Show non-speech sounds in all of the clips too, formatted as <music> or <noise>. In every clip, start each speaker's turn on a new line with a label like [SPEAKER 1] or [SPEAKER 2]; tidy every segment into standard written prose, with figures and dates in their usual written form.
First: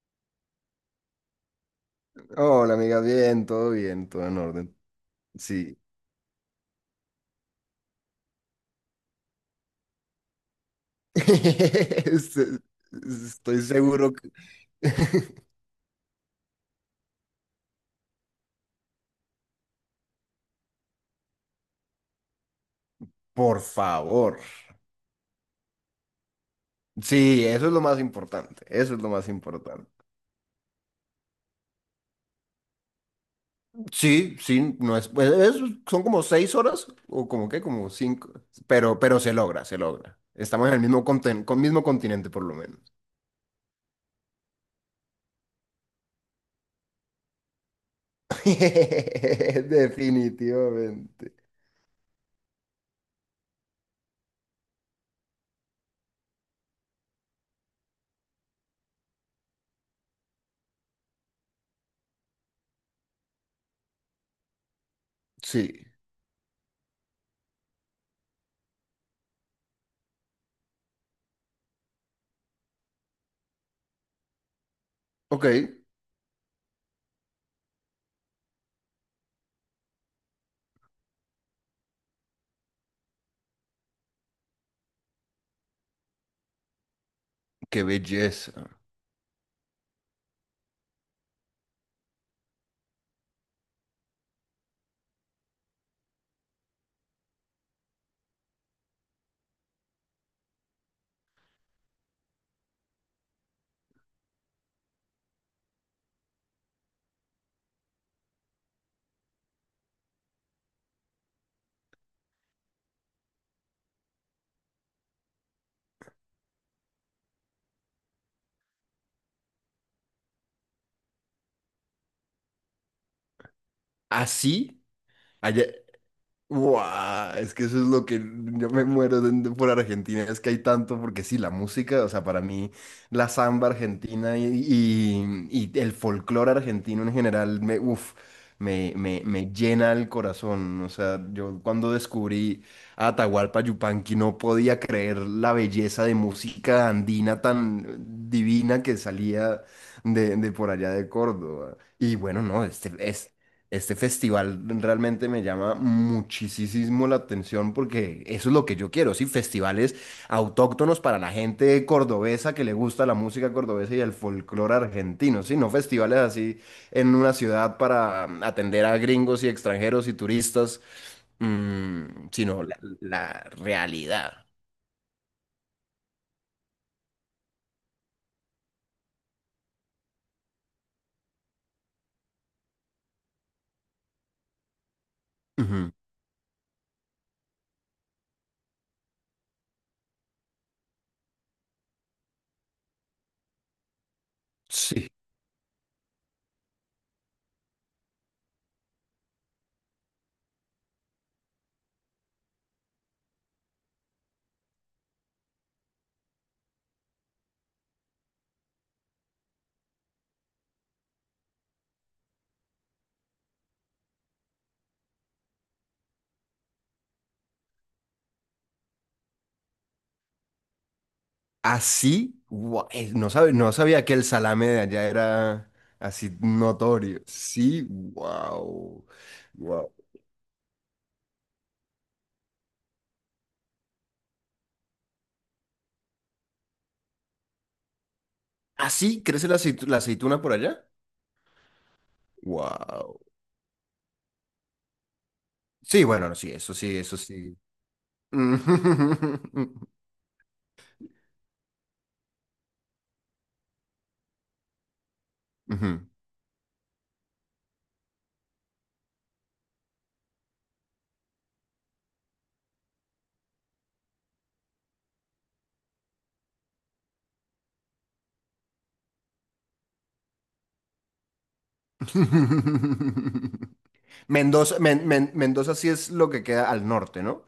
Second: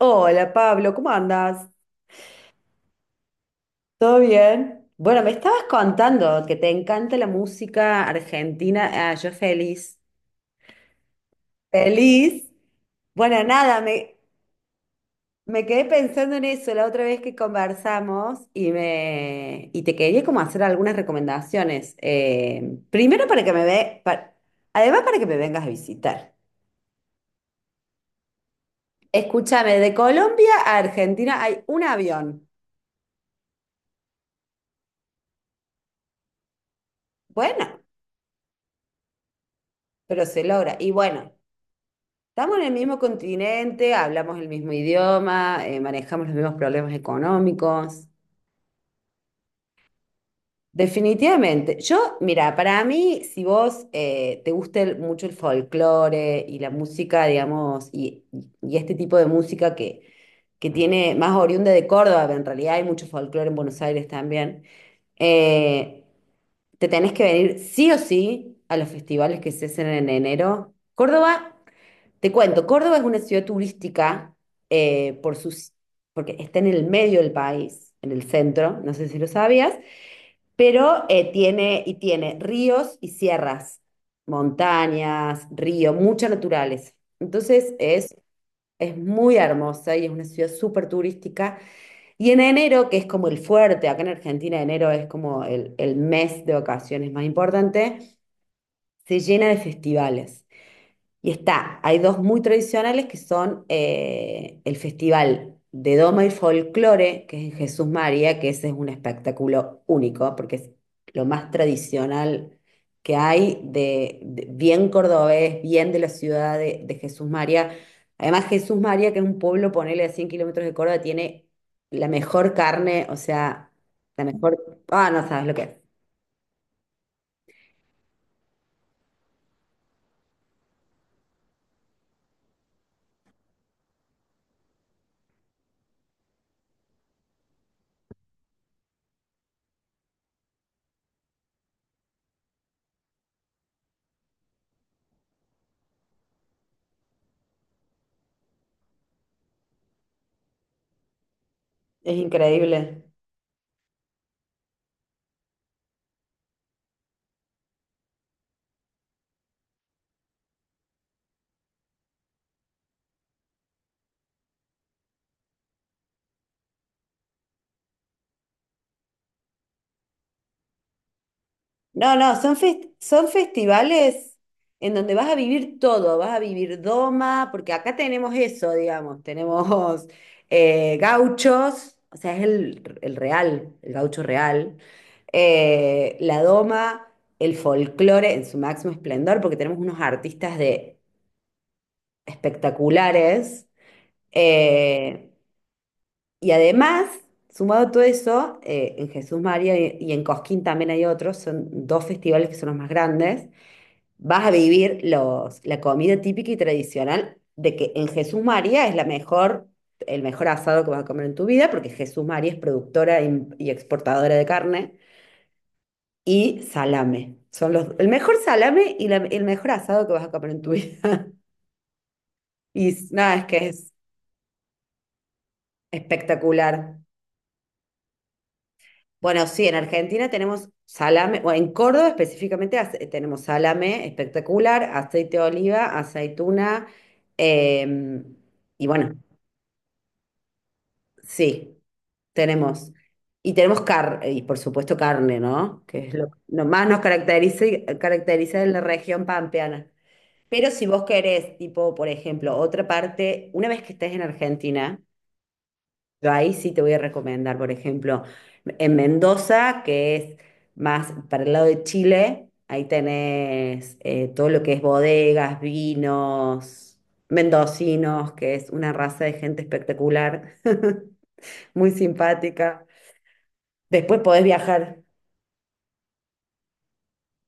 [SPEAKER 1] Hola Pablo, ¿cómo andas?
[SPEAKER 2] Hola, amiga, bien,
[SPEAKER 1] ¿Todo
[SPEAKER 2] todo en orden.
[SPEAKER 1] bien? Bueno, me estabas
[SPEAKER 2] Sí.
[SPEAKER 1] contando que te encanta la música argentina. Ah, yo feliz.
[SPEAKER 2] <laughs>
[SPEAKER 1] ¿Feliz?
[SPEAKER 2] Este-
[SPEAKER 1] Bueno,
[SPEAKER 2] Estoy
[SPEAKER 1] nada,
[SPEAKER 2] seguro que... <laughs>
[SPEAKER 1] me quedé pensando en eso la otra vez que conversamos y y te quería como hacer algunas recomendaciones. Primero para que
[SPEAKER 2] Por
[SPEAKER 1] me
[SPEAKER 2] favor.
[SPEAKER 1] además para que me vengas a visitar.
[SPEAKER 2] Sí, eso es lo más importante. Eso es lo más
[SPEAKER 1] Escúchame,
[SPEAKER 2] importante.
[SPEAKER 1] de Colombia a Argentina hay un avión.
[SPEAKER 2] Sí, sí, no es, pues, es- son como seis horas o como qué,
[SPEAKER 1] Bueno,
[SPEAKER 2] como cinco, pero se logra, se logra.
[SPEAKER 1] pero se
[SPEAKER 2] Estamos en
[SPEAKER 1] logra.
[SPEAKER 2] el
[SPEAKER 1] Y
[SPEAKER 2] mismo
[SPEAKER 1] bueno.
[SPEAKER 2] con mismo continente por lo
[SPEAKER 1] Estamos en el
[SPEAKER 2] menos.
[SPEAKER 1] mismo continente, hablamos el mismo idioma, manejamos los mismos problemas económicos.
[SPEAKER 2] <laughs> Definitivamente.
[SPEAKER 1] Definitivamente. Yo, mira, para mí, si vos te gusta mucho el folclore y la música, digamos, y este tipo de que tiene más oriunda de Córdoba, pero en realidad hay mucho folclore en Buenos Aires también,
[SPEAKER 2] Sí.
[SPEAKER 1] eh, te tenés que venir sí o sí a los festivales que se hacen en enero. Córdoba. Te cuento, Córdoba es una ciudad turística eh, por
[SPEAKER 2] Ok,
[SPEAKER 1] sus, porque está en el medio del país, en el centro, no sé si lo sabías, pero tiene ríos y sierras, montañas, río, mucha naturaleza. Entonces
[SPEAKER 2] qué
[SPEAKER 1] es,
[SPEAKER 2] belleza.
[SPEAKER 1] es muy hermosa y es una ciudad súper turística. Y en enero, que es como el fuerte, acá en Argentina enero es como el mes de vacaciones más importante, se llena de festivales. Y está, hay dos muy tradicionales que son el Festival de Doma y Folclore, que es en Jesús María, que ese es un espectáculo único, porque es lo más tradicional que hay, bien cordobés, bien de la ciudad de Jesús María. Además, Jesús María, que es un pueblo, ponele a 100 kilómetros de Córdoba, tiene la mejor carne, o sea, la mejor...
[SPEAKER 2] Así,
[SPEAKER 1] Ah, no sabes lo que
[SPEAKER 2] allá.
[SPEAKER 1] es.
[SPEAKER 2] Guau, es que eso es lo que yo me muero por Argentina, es que hay tanto, porque sí, la música, o sea, para mí la samba argentina y el folclore argentino en general, me, uf, me llena el corazón, o sea, yo cuando descubrí a Atahualpa Yupanqui no podía creer la belleza de música andina tan divina que salía de por allá de Córdoba. Y
[SPEAKER 1] Es
[SPEAKER 2] bueno, no, este,
[SPEAKER 1] increíble.
[SPEAKER 2] es este festival realmente me llama muchísimo la atención porque eso es lo que yo quiero, sí, festivales autóctonos para la gente cordobesa que le gusta la música cordobesa y el folclore argentino, sí, no festivales así en una ciudad para atender a gringos y extranjeros y turistas,
[SPEAKER 1] No, no,
[SPEAKER 2] sino
[SPEAKER 1] son
[SPEAKER 2] la realidad.
[SPEAKER 1] festivales en donde vas a vivir todo, vas a vivir doma, porque acá tenemos eso, digamos, tenemos gauchos, o sea, es el real, el gaucho real,
[SPEAKER 2] Ujú,
[SPEAKER 1] la doma, el folclore en su máximo esplendor, porque tenemos unos artistas de espectaculares,
[SPEAKER 2] sí.
[SPEAKER 1] eh, y además, sumado a todo eso, en Jesús María y en Cosquín también hay otros, son dos festivales que son los más grandes, vas a vivir la comida típica y tradicional de que en Jesús María es la mejor, el mejor asado que vas a comer en tu vida, porque Jesús María es productora y exportadora de carne, y salame. Son el mejor salame y el mejor asado que vas a comer en tu vida. <laughs>
[SPEAKER 2] Así,
[SPEAKER 1] Y
[SPEAKER 2] guau,
[SPEAKER 1] s- nada, Es que
[SPEAKER 2] no
[SPEAKER 1] es
[SPEAKER 2] sabía que el salame de allá era así
[SPEAKER 1] espectacular.
[SPEAKER 2] notorio. Sí, wow,
[SPEAKER 1] Bueno, sí, en
[SPEAKER 2] wow.
[SPEAKER 1] Argentina tenemos salame, o en Córdoba específicamente tenemos salame espectacular, aceite de oliva, aceituna, em, y bueno.
[SPEAKER 2] ¿Así crece la aceituna por allá?
[SPEAKER 1] Sí, tenemos.
[SPEAKER 2] Wow.
[SPEAKER 1] Y tenemos carne, y por supuesto carne, ¿no?
[SPEAKER 2] Sí,
[SPEAKER 1] Que es
[SPEAKER 2] bueno, no, sí,
[SPEAKER 1] lo
[SPEAKER 2] eso
[SPEAKER 1] más
[SPEAKER 2] sí,
[SPEAKER 1] nos
[SPEAKER 2] eso sí.
[SPEAKER 1] caracteriza, caracteriza en la región
[SPEAKER 2] <laughs>
[SPEAKER 1] pampeana. Pero si vos querés, tipo, por ejemplo, otra parte, una vez que estés en Argentina,
[SPEAKER 2] Ujú.
[SPEAKER 1] yo ahí sí te voy a recomendar, por ejemplo, en Mendoza, que es más para el lado de Chile, ahí tenés todo lo que es bodegas, vinos, mendocinos, que es una raza de gente espectacular, <laughs> muy simpática.
[SPEAKER 2] <laughs>
[SPEAKER 1] Después podés
[SPEAKER 2] Mendoza,
[SPEAKER 1] viajar.
[SPEAKER 2] Mendoza sí es lo que queda al norte, ¿no?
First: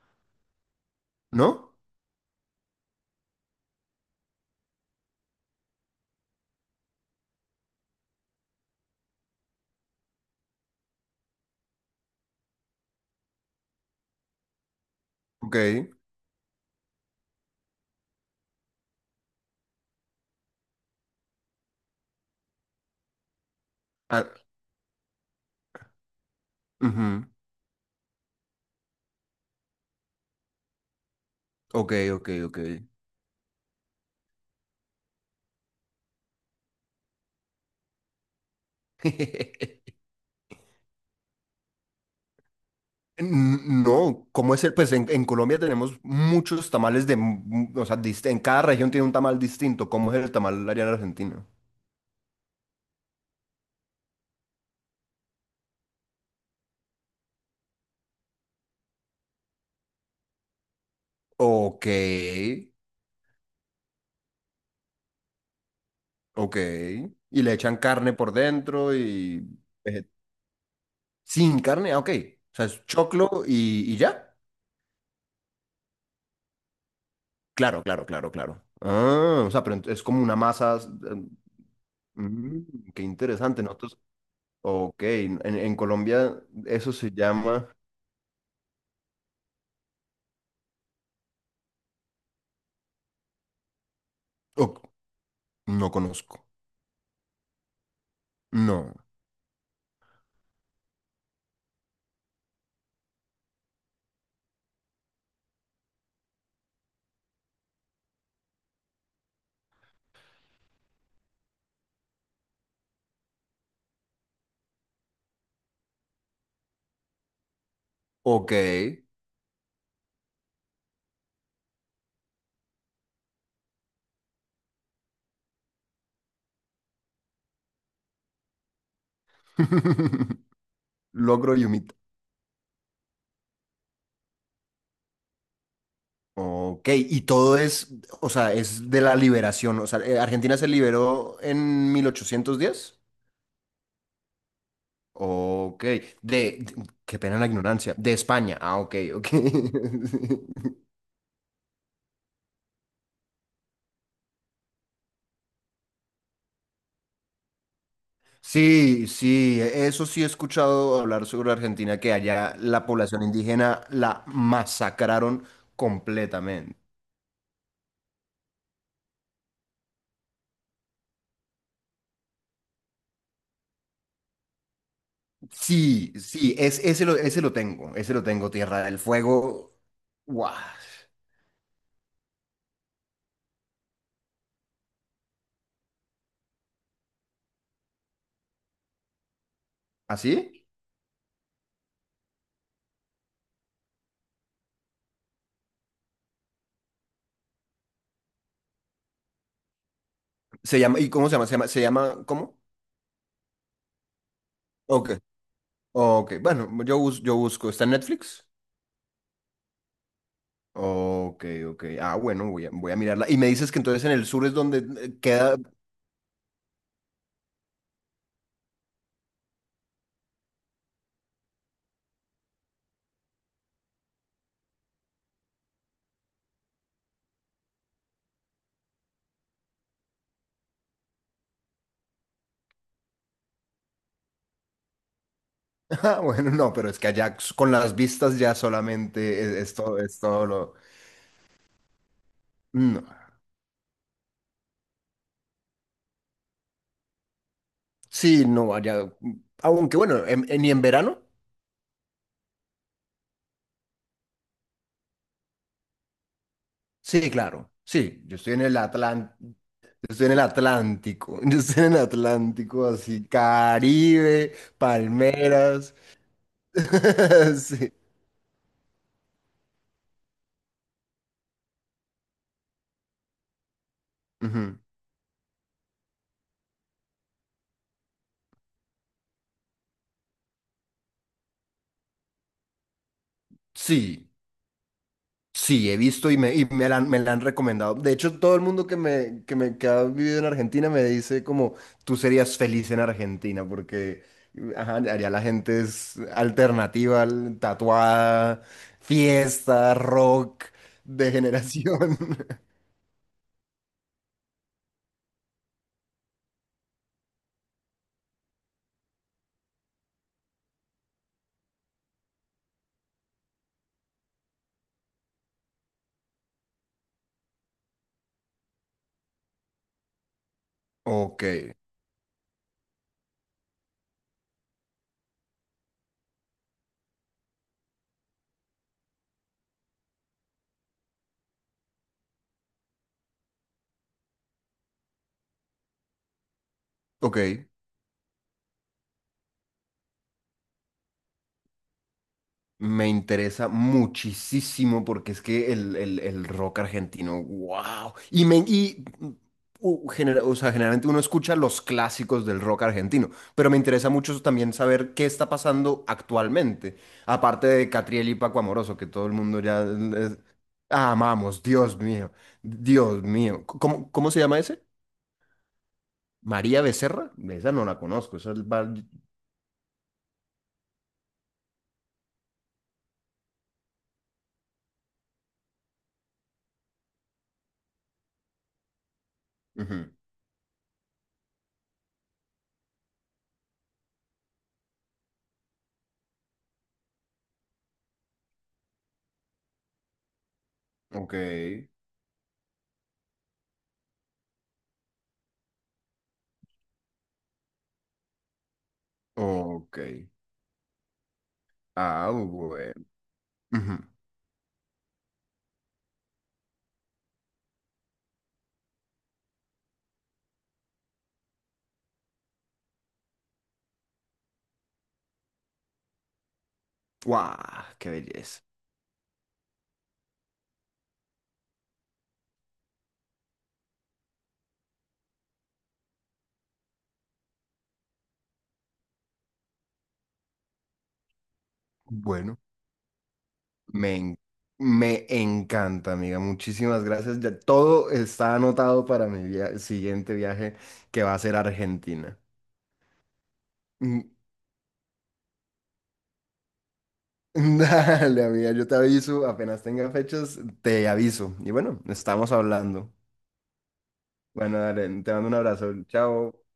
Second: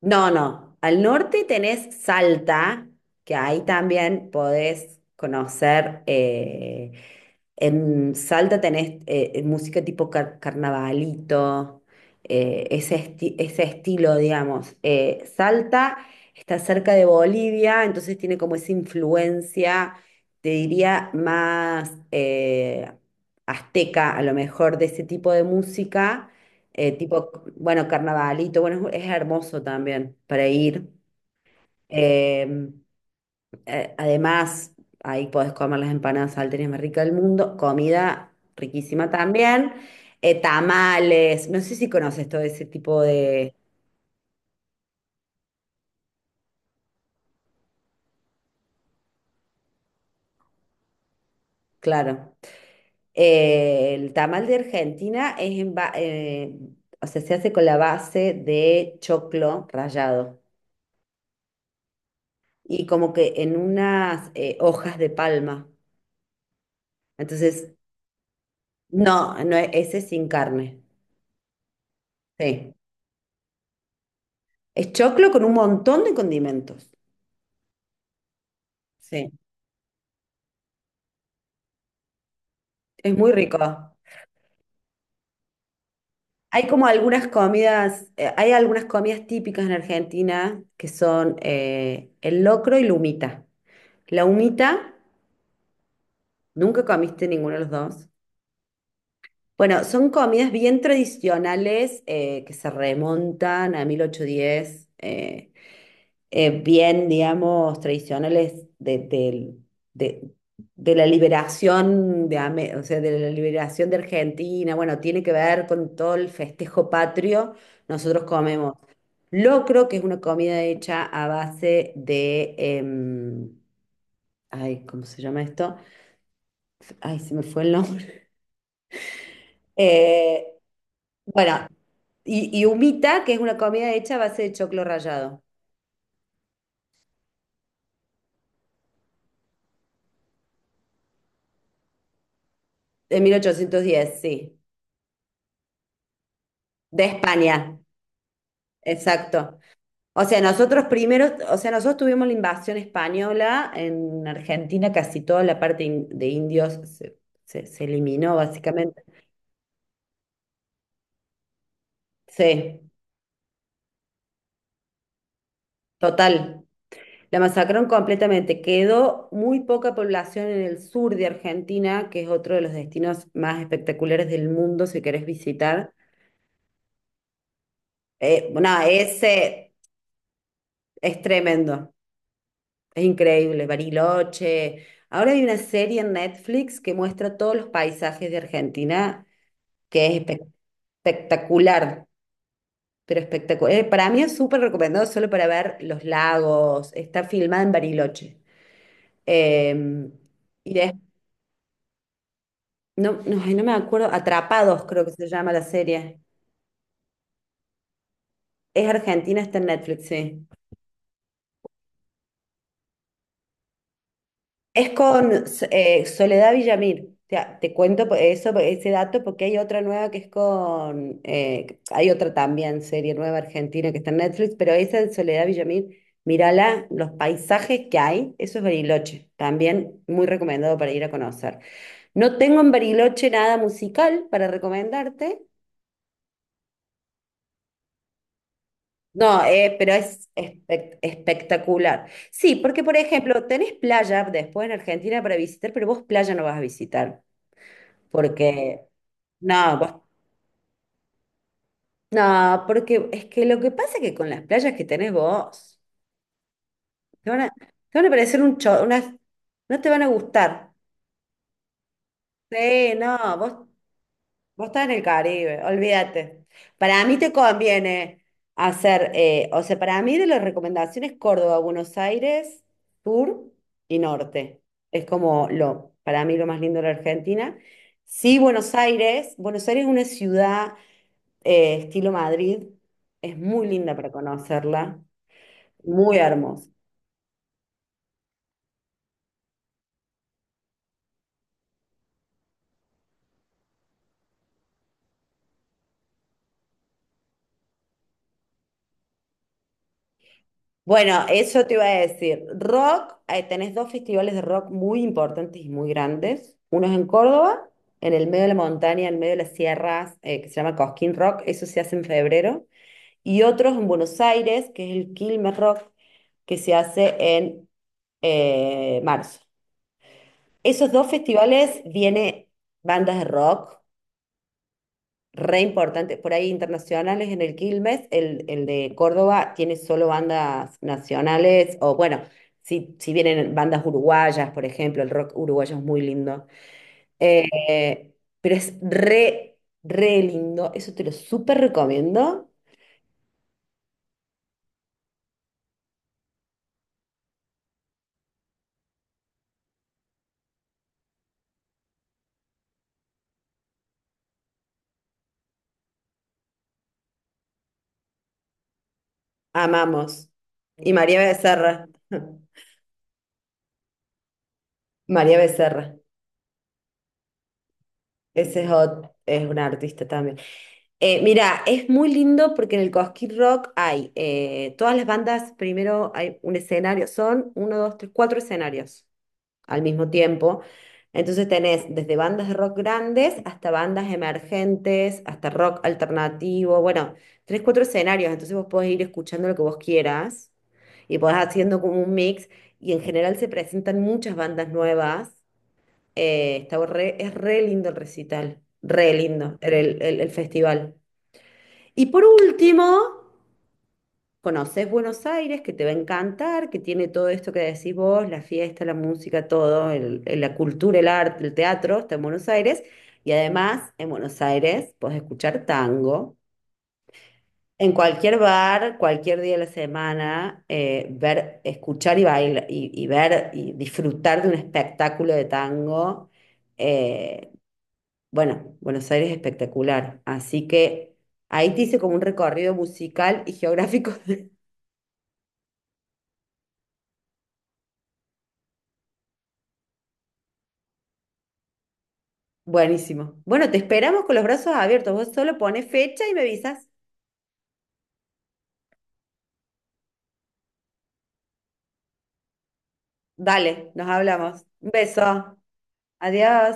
[SPEAKER 1] No, no. Al norte
[SPEAKER 2] ¿No?
[SPEAKER 1] tenés Salta, que ahí también podés conocer. En Salta tenés música tipo carnavalito, ese estilo, digamos.
[SPEAKER 2] Ok.
[SPEAKER 1] Salta está cerca de Bolivia, entonces tiene como esa influencia, te diría, más azteca, a
[SPEAKER 2] Ah,
[SPEAKER 1] lo mejor, de ese tipo de música eh,
[SPEAKER 2] ujú.
[SPEAKER 1] tipo, bueno, carnavalito, bueno, es hermoso también para ir.
[SPEAKER 2] Ok, ok, ok.
[SPEAKER 1] Eh, Además, ahí podés comer las empanadas salteñas más ricas del mundo, comida riquísima también,
[SPEAKER 2] <laughs>
[SPEAKER 1] tamales, no sé si conoces todo ese tipo de,
[SPEAKER 2] No, ¿cómo es el? Pues en Colombia tenemos muchos tamales de, en cada región tiene un tamal distinto. ¿Cómo es el tamal allá en Argentina?
[SPEAKER 1] claro. El tamal de Argentina es o sea, se hace con la base de choclo rallado
[SPEAKER 2] Ok,
[SPEAKER 1] y como que en unas hojas de palma.
[SPEAKER 2] ok. Y le
[SPEAKER 1] Entonces
[SPEAKER 2] echan carne por dentro
[SPEAKER 1] no,
[SPEAKER 2] y...
[SPEAKER 1] no, ese es
[SPEAKER 2] veget-
[SPEAKER 1] sin carne.
[SPEAKER 2] Sin carne, ah, ok. O sea,
[SPEAKER 1] Sí.
[SPEAKER 2] es choclo y ya.
[SPEAKER 1] Es choclo con un montón de condimentos.
[SPEAKER 2] Claro, claro, claro, claro.
[SPEAKER 1] Sí.
[SPEAKER 2] Ah, o sea, pero es como una masa... qué
[SPEAKER 1] Es muy
[SPEAKER 2] interesante.
[SPEAKER 1] rico.
[SPEAKER 2] Nosotros... Ok, en Colombia
[SPEAKER 1] Hay como
[SPEAKER 2] eso se
[SPEAKER 1] algunas
[SPEAKER 2] llama...
[SPEAKER 1] comidas, hay algunas comidas típicas en Argentina que son el locro y la humita. La
[SPEAKER 2] Oh,
[SPEAKER 1] humita,
[SPEAKER 2] no conozco.
[SPEAKER 1] nunca comiste ninguno de los dos.
[SPEAKER 2] No.
[SPEAKER 1] Bueno, son comidas bien tradicionales que se remontan a 1810. Bien, digamos, tradicionales de- de la liberación de, o sea, de la liberación de Argentina. Bueno, tiene que ver con todo el festejo patrio. Nosotros
[SPEAKER 2] Ok.
[SPEAKER 1] comemos locro, que es una comida hecha a base de, ay, ¿cómo se llama esto? Ay, se me fue el nombre. <laughs> Eh,
[SPEAKER 2] <laughs> Logro y
[SPEAKER 1] bueno,
[SPEAKER 2] humita.
[SPEAKER 1] y humita, que es una comida hecha a base de choclo rallado,
[SPEAKER 2] Ok, y todo es, o sea, es de la liberación. O sea, Argentina se liberó en 1810.
[SPEAKER 1] de 1810, sí,
[SPEAKER 2] Ok,
[SPEAKER 1] de
[SPEAKER 2] qué pena la
[SPEAKER 1] España.
[SPEAKER 2] ignorancia, de España. Ah, ok, ok.
[SPEAKER 1] Exacto. O sea,
[SPEAKER 2] <laughs>
[SPEAKER 1] nosotros primero, o sea, nosotros tuvimos la invasión española en Argentina, casi toda la parte de indios se eliminó básicamente.
[SPEAKER 2] Sí, sí, eso sí he escuchado hablar sobre Argentina, que allá
[SPEAKER 1] Sí,
[SPEAKER 2] la población indígena la masacraron
[SPEAKER 1] total.
[SPEAKER 2] completamente.
[SPEAKER 1] La masacraron completamente. Quedó muy poca población en el sur de Argentina, que es otro de los destinos más espectaculares del mundo si querés visitar.
[SPEAKER 2] Sí, sí, es, ese lo tengo,
[SPEAKER 1] No,
[SPEAKER 2] Tierra del
[SPEAKER 1] ese
[SPEAKER 2] Fuego. Guau.
[SPEAKER 1] es tremendo, es increíble, Bariloche. Ahora hay una serie en Netflix que muestra todos los paisajes de Argentina que es
[SPEAKER 2] ¿Así?
[SPEAKER 1] espectacular, pero espectacular. Para mí es súper recomendado solo para ver los lagos. Está filmada en Bariloche. Eh, y
[SPEAKER 2] Se
[SPEAKER 1] de-
[SPEAKER 2] llama, ¿y cómo se llama? Se llama, se llama, ¿cómo?
[SPEAKER 1] no, no, ay, no me acuerdo, Atrapados creo
[SPEAKER 2] Ok,
[SPEAKER 1] que se llama la serie.
[SPEAKER 2] ok, bueno, yo, yo busco, ¿está en Netflix?
[SPEAKER 1] Es argentina, está en Netflix, sí.
[SPEAKER 2] Ok, ok, ah, bueno, voy a mirarla. Y me dices que entonces en el sur es donde
[SPEAKER 1] Es con
[SPEAKER 2] queda,
[SPEAKER 1] Soledad Villamil. Te cuento eso, ese dato porque hay otra nueva que es con, hay otra también, serie nueva argentina que está en Netflix, pero esa de Soledad Villamil, mírala, los paisajes que hay, eso es Bariloche, también muy recomendado para ir a conocer. No tengo en Bariloche nada musical para recomendarte,
[SPEAKER 2] <laughs> ah, bueno, no, pero es que allá con las vistas ya solamente
[SPEAKER 1] no, pero
[SPEAKER 2] es
[SPEAKER 1] es
[SPEAKER 2] todo lo...
[SPEAKER 1] espectacular. Sí, porque por
[SPEAKER 2] No.
[SPEAKER 1] ejemplo, tenés playa después en Argentina para visitar, pero vos playa no vas a visitar.
[SPEAKER 2] Sí, no,
[SPEAKER 1] Porque,
[SPEAKER 2] allá,
[SPEAKER 1] no,
[SPEAKER 2] aunque bueno, ni en verano,
[SPEAKER 1] no, porque es que lo que pasa es que con las playas que tenés vos,
[SPEAKER 2] sí, claro,
[SPEAKER 1] te van a
[SPEAKER 2] sí, yo
[SPEAKER 1] parecer
[SPEAKER 2] estoy en Yo
[SPEAKER 1] no te van a
[SPEAKER 2] estoy en el
[SPEAKER 1] gustar.
[SPEAKER 2] Atlántico, <laughs> yo estoy en el Atlántico,
[SPEAKER 1] Sí,
[SPEAKER 2] así,
[SPEAKER 1] no,
[SPEAKER 2] Caribe,
[SPEAKER 1] vos estás en el Caribe,
[SPEAKER 2] palmeras.
[SPEAKER 1] olvídate. Para mí te
[SPEAKER 2] <laughs> Sí.
[SPEAKER 1] conviene hacer, o sea, para mí de las recomendaciones Córdoba, Buenos Aires, sur y norte.
[SPEAKER 2] Ujú.
[SPEAKER 1] Es como lo, para mí lo más lindo de la Argentina. Sí, Buenos Aires es una ciudad estilo Madrid. Es muy linda para
[SPEAKER 2] Sí,
[SPEAKER 1] conocerla,
[SPEAKER 2] sí, he
[SPEAKER 1] muy
[SPEAKER 2] visto
[SPEAKER 1] hermosa.
[SPEAKER 2] han me la han recomendado. De hecho, todo el mundo que me que ha vivido en Argentina me dice como tú serías feliz en Argentina porque ajá, allá la gente es alternativa, tatuada, fiesta, rock,
[SPEAKER 1] Bueno, eso te iba a
[SPEAKER 2] degeneración.
[SPEAKER 1] decir.
[SPEAKER 2] <laughs>
[SPEAKER 1] Rock, tenés dos festivales de rock muy importantes y muy grandes. Uno es en Córdoba, en el medio de la montaña, en medio de las sierras, que se llama Cosquín Rock, eso se hace en febrero. Y otro es en Buenos Aires, que es el Quilmes Rock, que se hace en marzo. Esos dos
[SPEAKER 2] Ok,
[SPEAKER 1] festivales viene bandas de rock re importante, por ahí internacionales en el Quilmes, el de Córdoba tiene solo bandas nacionales, o bueno, si vienen bandas uruguayas, por ejemplo, el rock uruguayo es muy lindo.
[SPEAKER 2] ok.
[SPEAKER 1] Eh, pero es re, re lindo, eso te lo súper recomiendo,
[SPEAKER 2] Me interesa muchísimo porque es que el rock argentino, wow. Y, me, y mm, genera- o sea, generalmente uno escucha los clásicos del rock argentino, pero me interesa mucho también saber qué está pasando actualmente, aparte de Catriel y Paco Amoroso, que todo el mundo ya
[SPEAKER 1] amamos. Y María
[SPEAKER 2] amamos,
[SPEAKER 1] Becerra.
[SPEAKER 2] Dios mío,
[SPEAKER 1] <laughs>
[SPEAKER 2] Dios mío. ¿Cómo, cómo se llama ese?
[SPEAKER 1] María Becerra,
[SPEAKER 2] María Becerra, esa no la conozco, esa es el
[SPEAKER 1] ese es,
[SPEAKER 2] bar...
[SPEAKER 1] es una artista también. Mira, es muy lindo porque en el Cosquín Rock hay todas las bandas, primero hay un escenario, son uno, dos, tres, cuatro escenarios al mismo
[SPEAKER 2] Ujú,
[SPEAKER 1] tiempo. Entonces tenés desde bandas de rock grandes hasta bandas emergentes, hasta rock alternativo, bueno, tres, cuatro escenarios, entonces vos podés ir escuchando lo que vos quieras y
[SPEAKER 2] ok,
[SPEAKER 1] podés haciendo como un mix y en general se presentan muchas bandas nuevas. Es re lindo el recital, re lindo
[SPEAKER 2] ok.
[SPEAKER 1] el festival. Y por
[SPEAKER 2] Ah,
[SPEAKER 1] último,
[SPEAKER 2] bueno. Ujú.
[SPEAKER 1] conoces Buenos Aires, que te va a encantar, que tiene todo esto que decís vos, la fiesta, la música, todo, la cultura, el arte, el teatro, está en Buenos Aires. Y además, en Buenos Aires podés escuchar tango
[SPEAKER 2] ¡Guau!
[SPEAKER 1] en
[SPEAKER 2] ¡Qué
[SPEAKER 1] cualquier
[SPEAKER 2] belleza!
[SPEAKER 1] bar, cualquier día de la semana, ver, escuchar y bailar, y ver y disfrutar de un espectáculo de tango. Eh, bueno, Buenos Aires es espectacular. Así que... Ahí te hice como un
[SPEAKER 2] Bueno,
[SPEAKER 1] recorrido musical y geográfico.
[SPEAKER 2] Me, en-
[SPEAKER 1] <laughs>
[SPEAKER 2] me encanta, amiga. Muchísimas gracias. Ya todo está anotado para siguiente viaje que va a ser a Argentina.
[SPEAKER 1] Buenísimo. Bueno, te esperamos
[SPEAKER 2] Mm,
[SPEAKER 1] con los brazos abiertos. Vos solo pones fecha y me avisas.
[SPEAKER 2] <laughs> dale, amiga, yo te aviso. Apenas tenga fechas, te aviso. Y bueno, estamos hablando.
[SPEAKER 1] Dale, nos hablamos.
[SPEAKER 2] Bueno,
[SPEAKER 1] Un
[SPEAKER 2] dale, te mando un
[SPEAKER 1] beso.
[SPEAKER 2] abrazo. Chao.
[SPEAKER 1] Adiós.